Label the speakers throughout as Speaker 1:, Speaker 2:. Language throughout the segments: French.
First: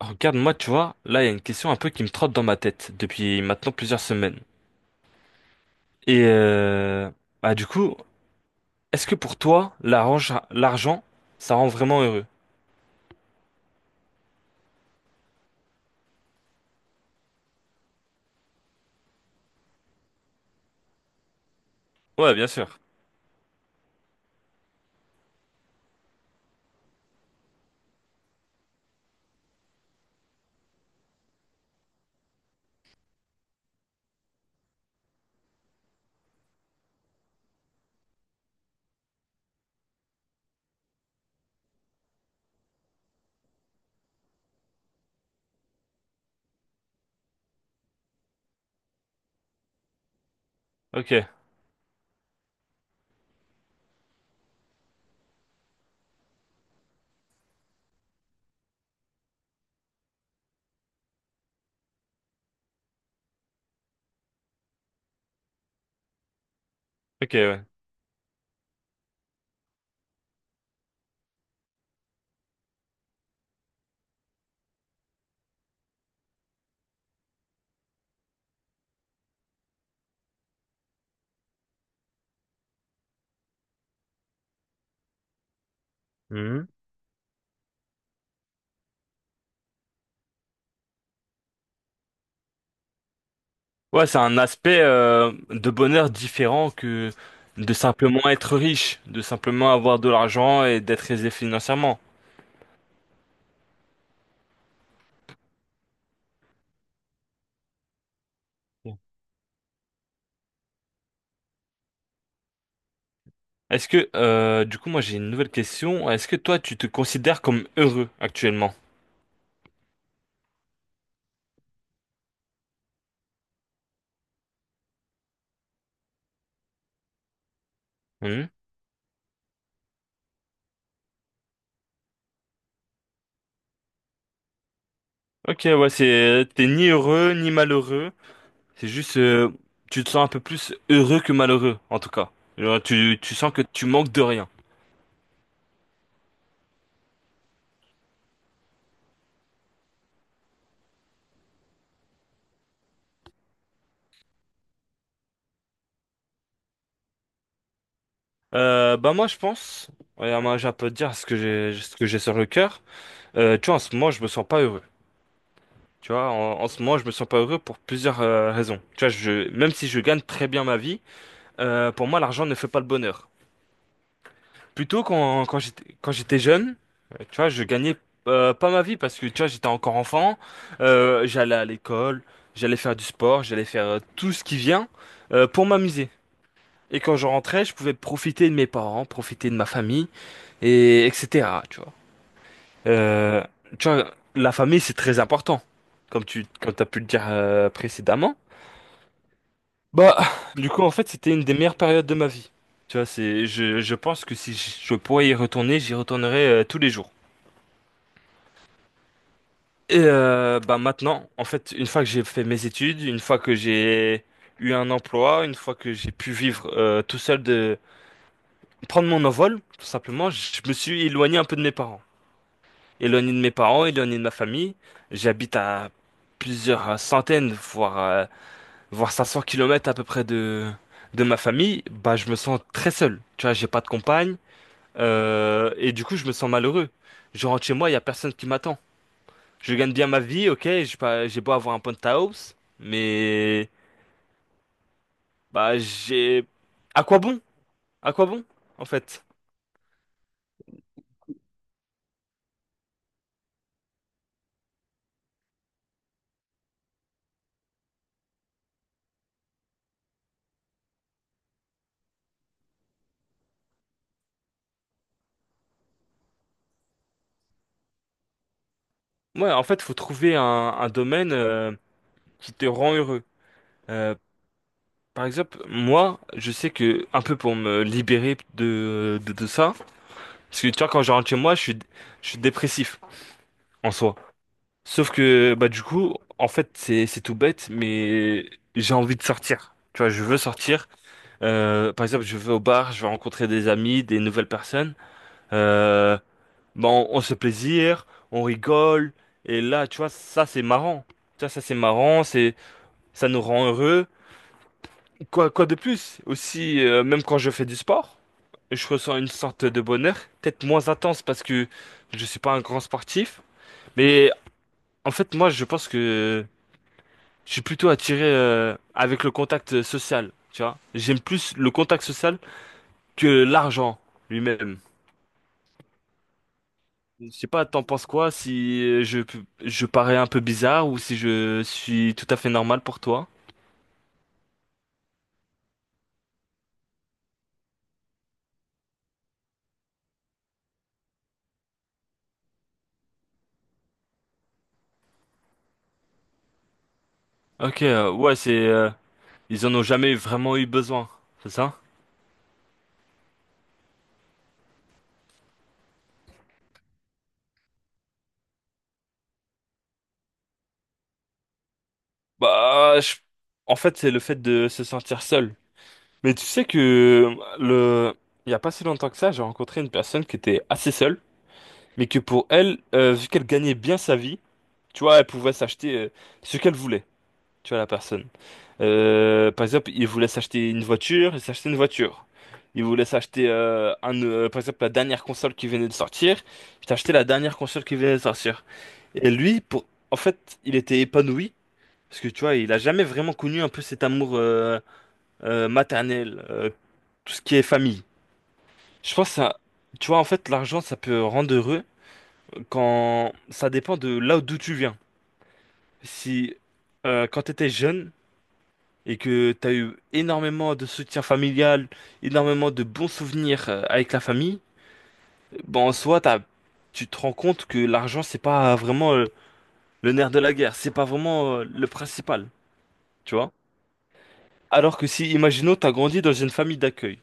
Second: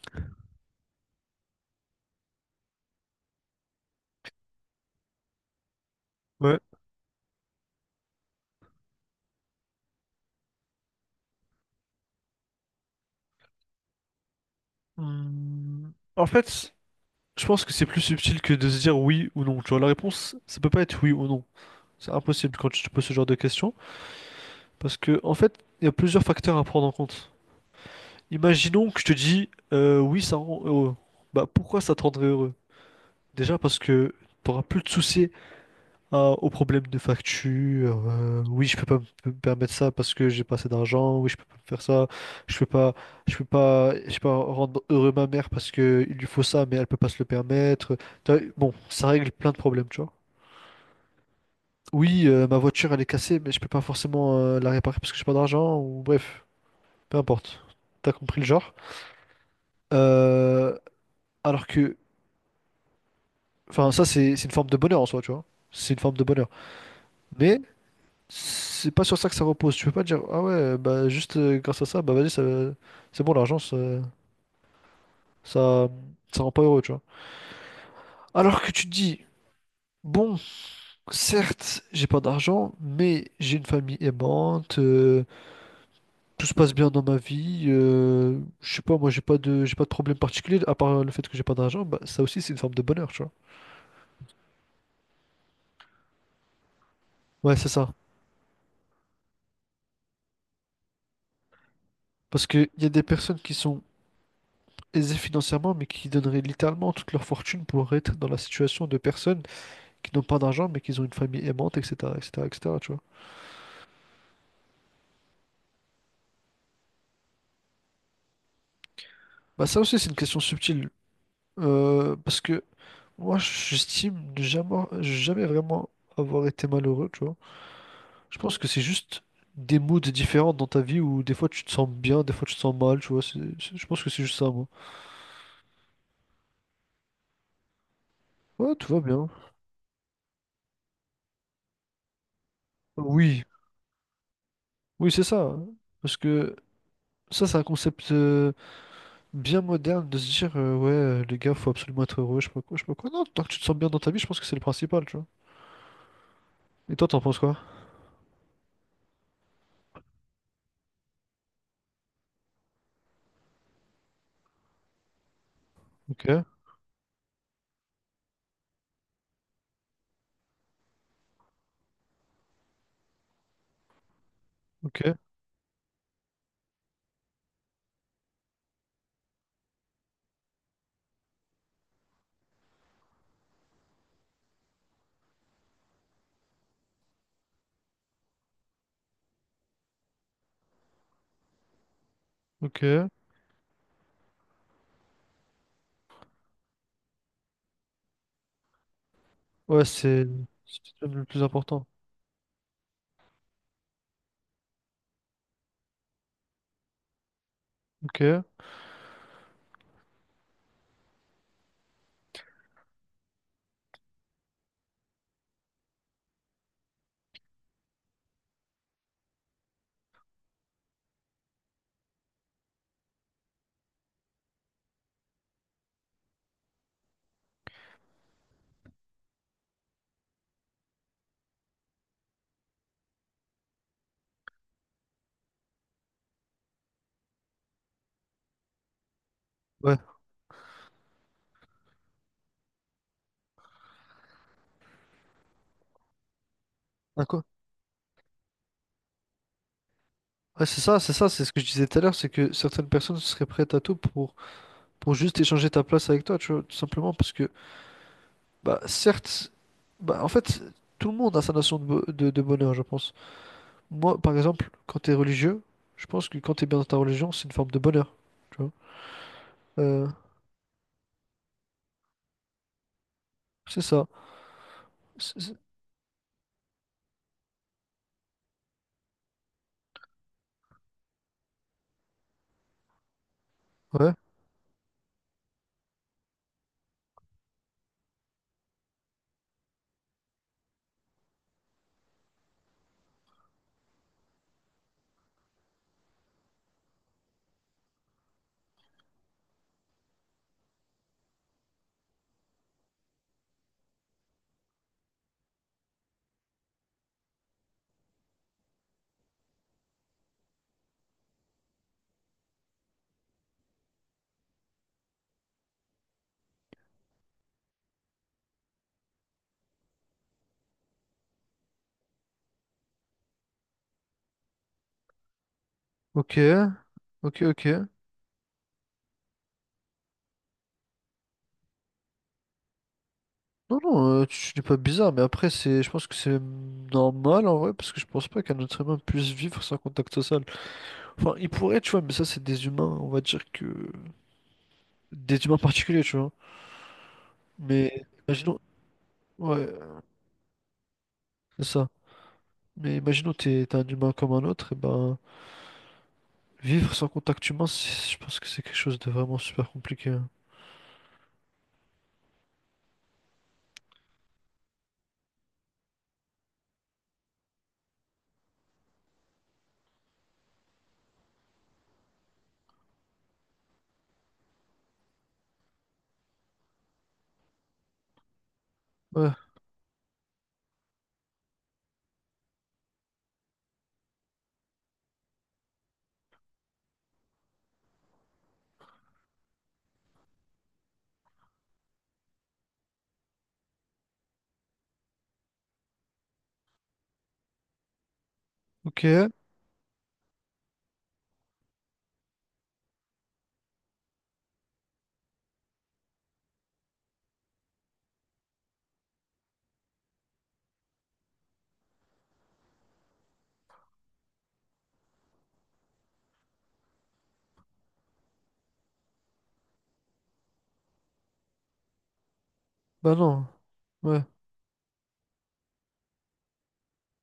Speaker 1: Regarde, moi, tu vois, là, il y a une question un peu qui me trotte dans ma tête depuis maintenant plusieurs semaines. Et
Speaker 2: Ouais.
Speaker 1: euh, bah du coup, est-ce que pour toi, l'argent, ça rend vraiment heureux?
Speaker 2: En fait, je pense que c'est plus subtil que de se dire oui ou non. Tu vois, la réponse, ça peut pas être oui ou non. C'est
Speaker 1: Ouais, bien
Speaker 2: impossible quand
Speaker 1: sûr.
Speaker 2: tu te poses ce genre de questions. Parce que, en fait, il y a plusieurs facteurs à prendre en compte. Imaginons que je te dis oui, ça rend heureux. Bah, pourquoi ça te rendrait heureux? Déjà parce que tu n'auras plus de soucis aux problèmes de facture. Oui, je peux pas me permettre ça parce que j'ai pas assez d'argent. Oui, je peux pas me faire ça. Je peux pas, je peux pas rendre heureux ma mère parce que il lui faut ça, mais elle peut pas se le permettre. Tu vois, bon, ça règle plein de problèmes, tu vois.
Speaker 1: Ok,
Speaker 2: Oui, ma voiture elle est cassée, mais je peux pas forcément la réparer parce que j'ai pas d'argent ou bref, peu importe. T'as compris le genre. Euh, alors que, enfin, ça c'est une forme de bonheur en soi, tu vois. C'est une forme de bonheur.
Speaker 1: ok,
Speaker 2: Mais
Speaker 1: ouais.
Speaker 2: c'est pas sur ça que ça repose. Tu peux pas dire, ah ouais, bah juste grâce à ça, bah vas-y, c'est bon, l'argent, ça, ça rend pas heureux, tu vois. Alors que tu te dis, bon, certes, j'ai pas d'argent, mais j'ai une famille aimante, tout se
Speaker 1: Mhm.
Speaker 2: passe bien dans ma vie, je sais pas, moi j'ai pas de problème particulier, à part le fait que j'ai pas d'argent, bah ça aussi c'est une forme de bonheur, tu vois.
Speaker 1: Ouais, c'est un aspect de bonheur différent que
Speaker 2: Ouais, c'est
Speaker 1: de
Speaker 2: ça.
Speaker 1: simplement être riche, de simplement avoir de l'argent et d'être aisé financièrement.
Speaker 2: Parce que y a des personnes qui sont aisées financièrement, mais qui donneraient littéralement toute leur fortune pour être dans la situation de
Speaker 1: Bon.
Speaker 2: personnes qui n'ont pas d'argent, mais qui ont une famille aimante, etc., etc., etc., tu vois.
Speaker 1: Est-ce que, du coup, moi, j'ai une nouvelle question. Est-ce que toi, tu te considères comme heureux actuellement?
Speaker 2: Bah, ça aussi, c'est une question subtile. Parce que moi, j'estime ne jamais, jamais vraiment avoir été malheureux, tu vois. Je
Speaker 1: Mmh.
Speaker 2: pense que c'est juste des moods différents dans ta vie où des fois tu te sens bien, des fois tu te sens mal, tu vois. Je pense que c'est juste ça, moi.
Speaker 1: Ok, ouais, c'est t'es ni heureux ni malheureux.
Speaker 2: Ouais,
Speaker 1: C'est
Speaker 2: tout va
Speaker 1: juste,
Speaker 2: bien.
Speaker 1: tu te sens un peu plus heureux que malheureux, en tout cas. Genre, tu
Speaker 2: Oui,
Speaker 1: sens que tu manques de rien.
Speaker 2: oui, c'est ça. Parce que ça, c'est un concept bien moderne de se dire, ouais, les gars, faut absolument être heureux, je sais pas quoi, je sais pas quoi. Non, tant que tu te sens bien dans ta vie, je pense que c'est le principal, tu vois. Et toi, t'en penses quoi?
Speaker 1: Bah moi, je pense, ouais, moi, j'ai un peu de dire ce que j'ai sur le cœur. Tu vois, en ce moment, je me sens pas heureux. Tu
Speaker 2: Ok.
Speaker 1: vois, en ce moment, je me sens pas heureux pour plusieurs raisons. Tu vois, même si je gagne très bien ma vie, pour moi, l'argent ne fait pas le bonheur. Plutôt
Speaker 2: Ok,
Speaker 1: quand j'étais jeune, tu vois, je gagnais pas ma vie parce que tu vois, j'étais encore enfant, j'allais à l'école, j'allais faire du sport, j'allais faire tout ce qui vient pour m'amuser. Et quand je rentrais, je pouvais profiter de mes parents, profiter de ma famille et etc. Tu vois.
Speaker 2: ok.
Speaker 1: Euh, tu vois, la famille c'est très important, comme t'as pu le dire précédemment.
Speaker 2: Ouais,
Speaker 1: Bah, du
Speaker 2: c'est
Speaker 1: coup, en
Speaker 2: peut-être
Speaker 1: fait,
Speaker 2: même le
Speaker 1: c'était
Speaker 2: plus
Speaker 1: une des meilleures
Speaker 2: important.
Speaker 1: périodes de ma vie. Tu vois, c'est je pense que si je pourrais y retourner, j'y retournerais tous les jours.
Speaker 2: Ok,
Speaker 1: Bah maintenant, en fait, une fois que j'ai fait mes études, une fois que j'ai eu un emploi, une fois que j'ai pu vivre tout seul de prendre mon envol, tout simplement, je me suis éloigné un peu de mes parents. Éloigné de mes parents, éloigné de ma famille. J'habite à plusieurs centaines, voire 500 kilomètres à peu près de ma famille. Bah je me sens très seul. Tu vois, j'ai pas de compagne et du coup, je me sens malheureux. Je rentre chez moi, il y a personne qui m'attend. Je gagne
Speaker 2: ouais.
Speaker 1: bien ma vie, ok, j'ai pas, j'ai beau avoir un penthouse, mais bah j'ai. À quoi
Speaker 2: À
Speaker 1: bon?
Speaker 2: quoi-
Speaker 1: À quoi bon, en fait?
Speaker 2: Ouais, c'est ça, c'est ça, c'est ce que je disais tout à l'heure, c'est que certaines personnes seraient prêtes à tout pour juste échanger ta place avec toi, tu vois, tout simplement, parce que, bah, certes, bah, en fait, tout le monde a sa notion de, de bonheur, je pense. Moi, par exemple, quand t'es religieux, je pense que quand t'es bien dans ta religion, c'est une forme de bonheur, tu vois.
Speaker 1: Ouais, en fait, faut
Speaker 2: Euh,
Speaker 1: trouver un domaine qui te rend heureux.
Speaker 2: c'est ça.
Speaker 1: Euh, par
Speaker 2: C'est- c'est-
Speaker 1: exemple, moi, je sais que un peu pour me libérer de ça, parce que tu vois, quand je rentre chez moi, je suis dépressif en
Speaker 2: Ouais,
Speaker 1: soi. Sauf que bah du coup, en fait, c'est tout bête, mais j'ai envie de sortir. Tu vois, je veux sortir. Par exemple, je vais au bar, je vais rencontrer des amis, des nouvelles personnes. Euh, bon, on se plaisir, on rigole. Et là, tu vois, ça, c'est marrant. C'est marrant, ça nous rend heureux. Quoi de plus? Aussi, même quand je fais du sport, je ressens une sorte de bonheur, peut-être moins intense parce que je suis pas un grand sportif. Mais en fait, moi, je pense que je suis plutôt attiré, avec le contact social, tu vois. J'aime plus le contact social que l'argent lui-même.
Speaker 2: ok,
Speaker 1: Je
Speaker 2: ok,
Speaker 1: sais pas, t'en
Speaker 2: ok.
Speaker 1: penses quoi si je parais un peu bizarre ou si je suis tout à fait normal pour toi?
Speaker 2: Non, non, tu dis pas bizarre, mais après, c'est, je pense que c'est normal en vrai, parce que je pense pas qu'un être humain puisse vivre sans contact social. Enfin, il pourrait, tu vois, mais ça, c'est des humains, on va dire que. Des humains particuliers, tu vois.
Speaker 1: Ok,
Speaker 2: Mais
Speaker 1: ouais,
Speaker 2: imaginons.
Speaker 1: c'est ils
Speaker 2: Ouais,
Speaker 1: en ont jamais vraiment eu besoin, c'est
Speaker 2: c'est
Speaker 1: ça?
Speaker 2: ça. Mais imaginons, t'es un humain comme un autre, et ben, vivre sans contact humain, c'est- je pense que c'est quelque chose de vraiment super compliqué, hein.
Speaker 1: Bah, je- en fait, c'est le fait de se sentir seul. Mais tu sais que le il y a pas si longtemps que ça, j'ai rencontré une personne qui était assez seule, mais que pour elle, vu qu'elle gagnait bien sa vie, tu vois, elle pouvait s'acheter ce qu'elle voulait, tu vois, la personne.
Speaker 2: Ouais,
Speaker 1: Par exemple, il voulait s'acheter une voiture, ils s'achètent une voiture. Il voulait s'acheter, par exemple, la dernière console qui venait de sortir. Il t'a acheté la dernière console qui venait de sortir. Et lui, pour, en fait, il était épanoui. Parce que tu vois, il a jamais vraiment connu un peu cet amour maternel, tout ce qui est famille. Je
Speaker 2: ok,
Speaker 1: pense que ça, tu vois, en fait, l'argent, ça peut rendre heureux quand ça dépend de là d'où tu viens. Si quand tu étais jeune, et que t'as eu énormément de soutien familial, énormément de bons souvenirs avec la famille, bon, en soi, tu te rends compte que l'argent, c'est pas vraiment le nerf de la guerre, c'est pas vraiment le principal,
Speaker 2: bah
Speaker 1: tu
Speaker 2: non.
Speaker 1: vois?
Speaker 2: Ouais,
Speaker 1: Alors que si, imaginons, t'as grandi dans une famille d'accueil,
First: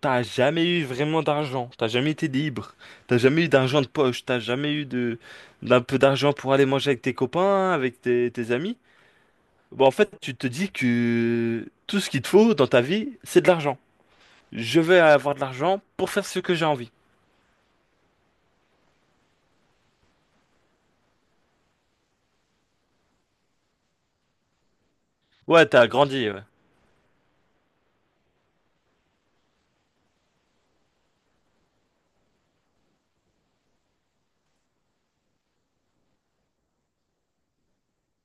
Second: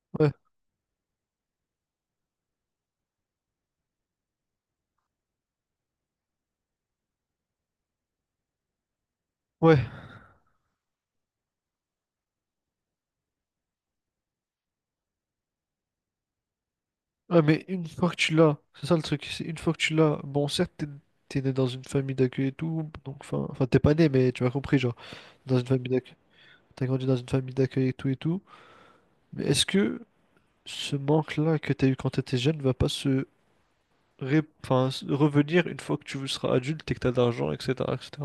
Speaker 1: t'as
Speaker 2: ouais,
Speaker 1: jamais eu vraiment d'argent, t'as jamais été libre, t'as jamais eu d'argent de poche, t'as jamais eu de, d'un peu d'argent pour aller manger avec tes copains, avec tes amis,
Speaker 2: ouais.
Speaker 1: bon, en fait, tu te dis que tout ce qu'il te faut dans ta vie, c'est de l'argent. Je vais avoir de l'argent pour faire ce que j'ai envie.
Speaker 2: Ah, mais une fois que tu l'as, c'est ça le truc, c'est une fois que tu l'as, bon, certes, t'es né dans une famille d'accueil et tout, donc, enfin, enfin, t'es pas né, mais tu m'as compris, genre, dans
Speaker 1: Ouais,
Speaker 2: une
Speaker 1: t'as
Speaker 2: famille d'accueil,
Speaker 1: grandi, ouais.
Speaker 2: t'as grandi dans une famille d'accueil et tout, mais est-ce que ce manque-là que t'as eu quand t'étais jeune va pas se, enfin, se revenir une fois que tu seras adulte et que t'as de l'argent, etc., etc.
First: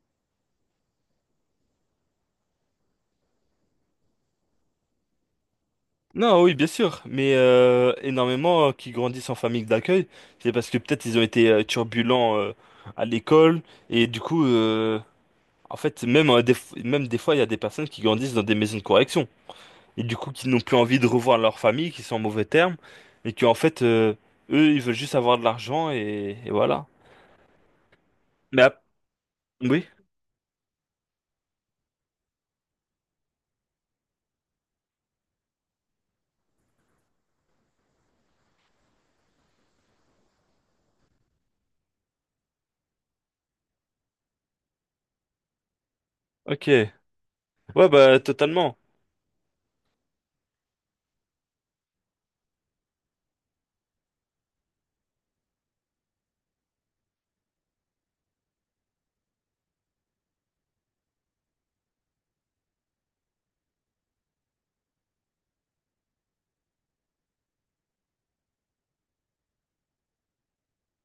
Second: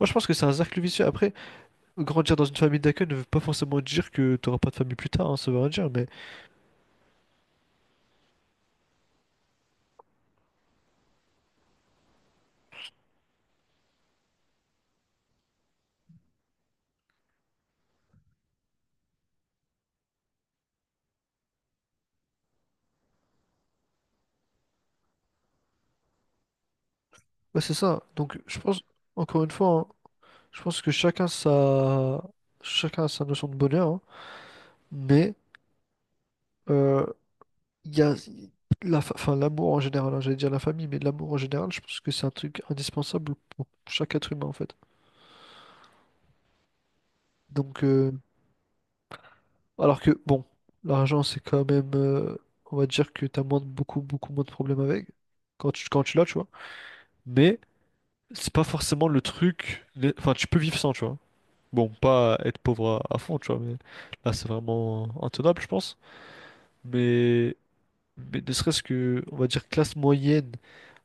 Speaker 2: Moi, je pense que c'est un cercle vicieux. Après, grandir dans une famille d'accueil ne veut pas forcément dire que t'auras pas de famille plus tard, hein, ça veut rien dire, mais,
Speaker 1: Non, oui, bien sûr, mais énormément qui grandissent en famille d'accueil, c'est parce que peut-être ils ont été turbulents à l'école et du coup, en fait, même même des fois, il y a des personnes qui grandissent dans des maisons de correction et du coup, qui n'ont plus envie de revoir leur famille, qui sont en mauvais termes et qui en fait, eux, ils veulent juste avoir de l'argent et voilà.
Speaker 2: ouais, c'est ça, donc, je
Speaker 1: Mais
Speaker 2: pense,
Speaker 1: ap-
Speaker 2: encore une fois,
Speaker 1: oui,
Speaker 2: hein, je pense que chacun sa, chacun a sa notion de bonheur, hein. Mais euh, il y a la, enfin, l'amour en général, hein, j'allais dire la famille, mais l'amour en général, je pense que c'est un truc indispensable pour chaque être humain en fait.
Speaker 1: ok.
Speaker 2: Donc,
Speaker 1: Ouais, bah totalement.
Speaker 2: alors que bon, l'argent c'est quand même, on va dire que t'as moins de, beaucoup, beaucoup moins de problèmes avec quand quand tu l'as, tu vois. Mais c'est pas forcément le truc, les- enfin, tu peux vivre sans, tu vois. Bon, pas être pauvre à fond, tu vois, mais là c'est vraiment intenable, je pense. Mais Mais ne serait-ce que, on va dire, classe moyenne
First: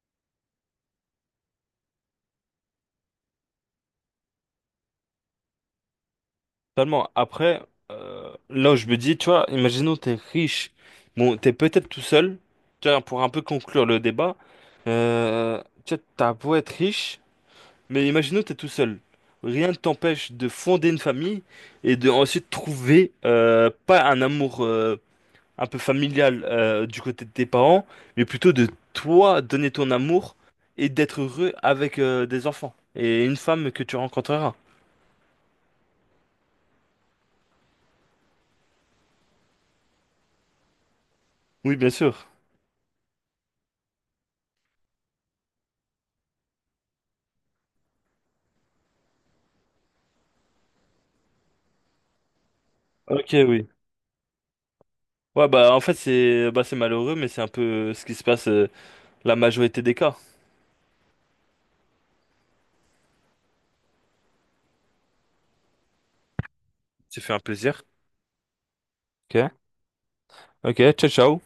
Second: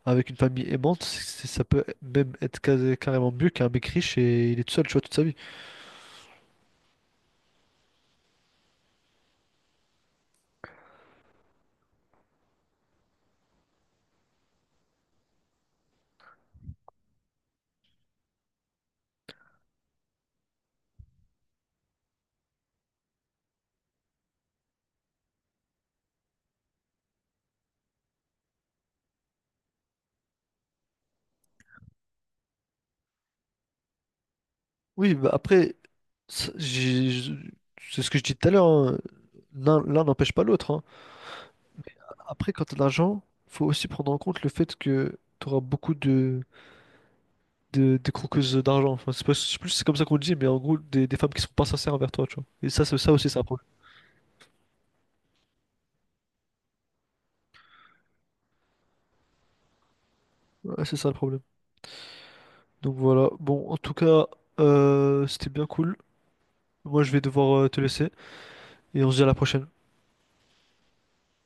Speaker 2: avec une famille aimante, c'est- ça peut même être carrément mieux qu'un mec riche et il est tout seul, tu vois, toute sa vie.
Speaker 1: Totalement. Après, là où je me dis, tu vois, imaginons t'es riche, bon, t'es peut-être tout seul, tu vois, pour un peu conclure le débat, tu vois, t'as beau être riche, mais imaginons t'es tout seul. Rien ne t'empêche de fonder une famille et de ensuite trouver pas un amour un peu familial du côté de tes parents, mais plutôt de toi donner ton amour et d'être heureux avec des enfants et une femme que tu rencontreras.
Speaker 2: Oui, bah après, ça- j'ai- je- c'est ce que je dis tout à l'heure, hein, L'un n'empêche pas l'autre, hein.
Speaker 1: Oui, bien sûr.
Speaker 2: Après, quand t'as de l'argent, faut aussi prendre en compte le fait que t'auras beaucoup de, de croqueuses d'argent. Enfin, c'est pas- je sais plus si c'est comme ça qu'on le dit, mais en gros, des femmes qui sont pas sincères envers toi, tu vois. Et ça, c'est ça aussi,
Speaker 1: Ok,
Speaker 2: c'est un problème.
Speaker 1: oui. Ouais, bah en fait, c'est bah, c'est malheureux, mais c'est un peu ce qui se passe la majorité des cas.
Speaker 2: Ouais, c'est ça le problème. Donc voilà. Bon, en tout cas, c'était bien cool. Moi, je vais
Speaker 1: C'est fait un
Speaker 2: devoir te
Speaker 1: plaisir.
Speaker 2: laisser et on se dit à la
Speaker 1: Ok,
Speaker 2: prochaine.
Speaker 1: ok, ciao, ciao.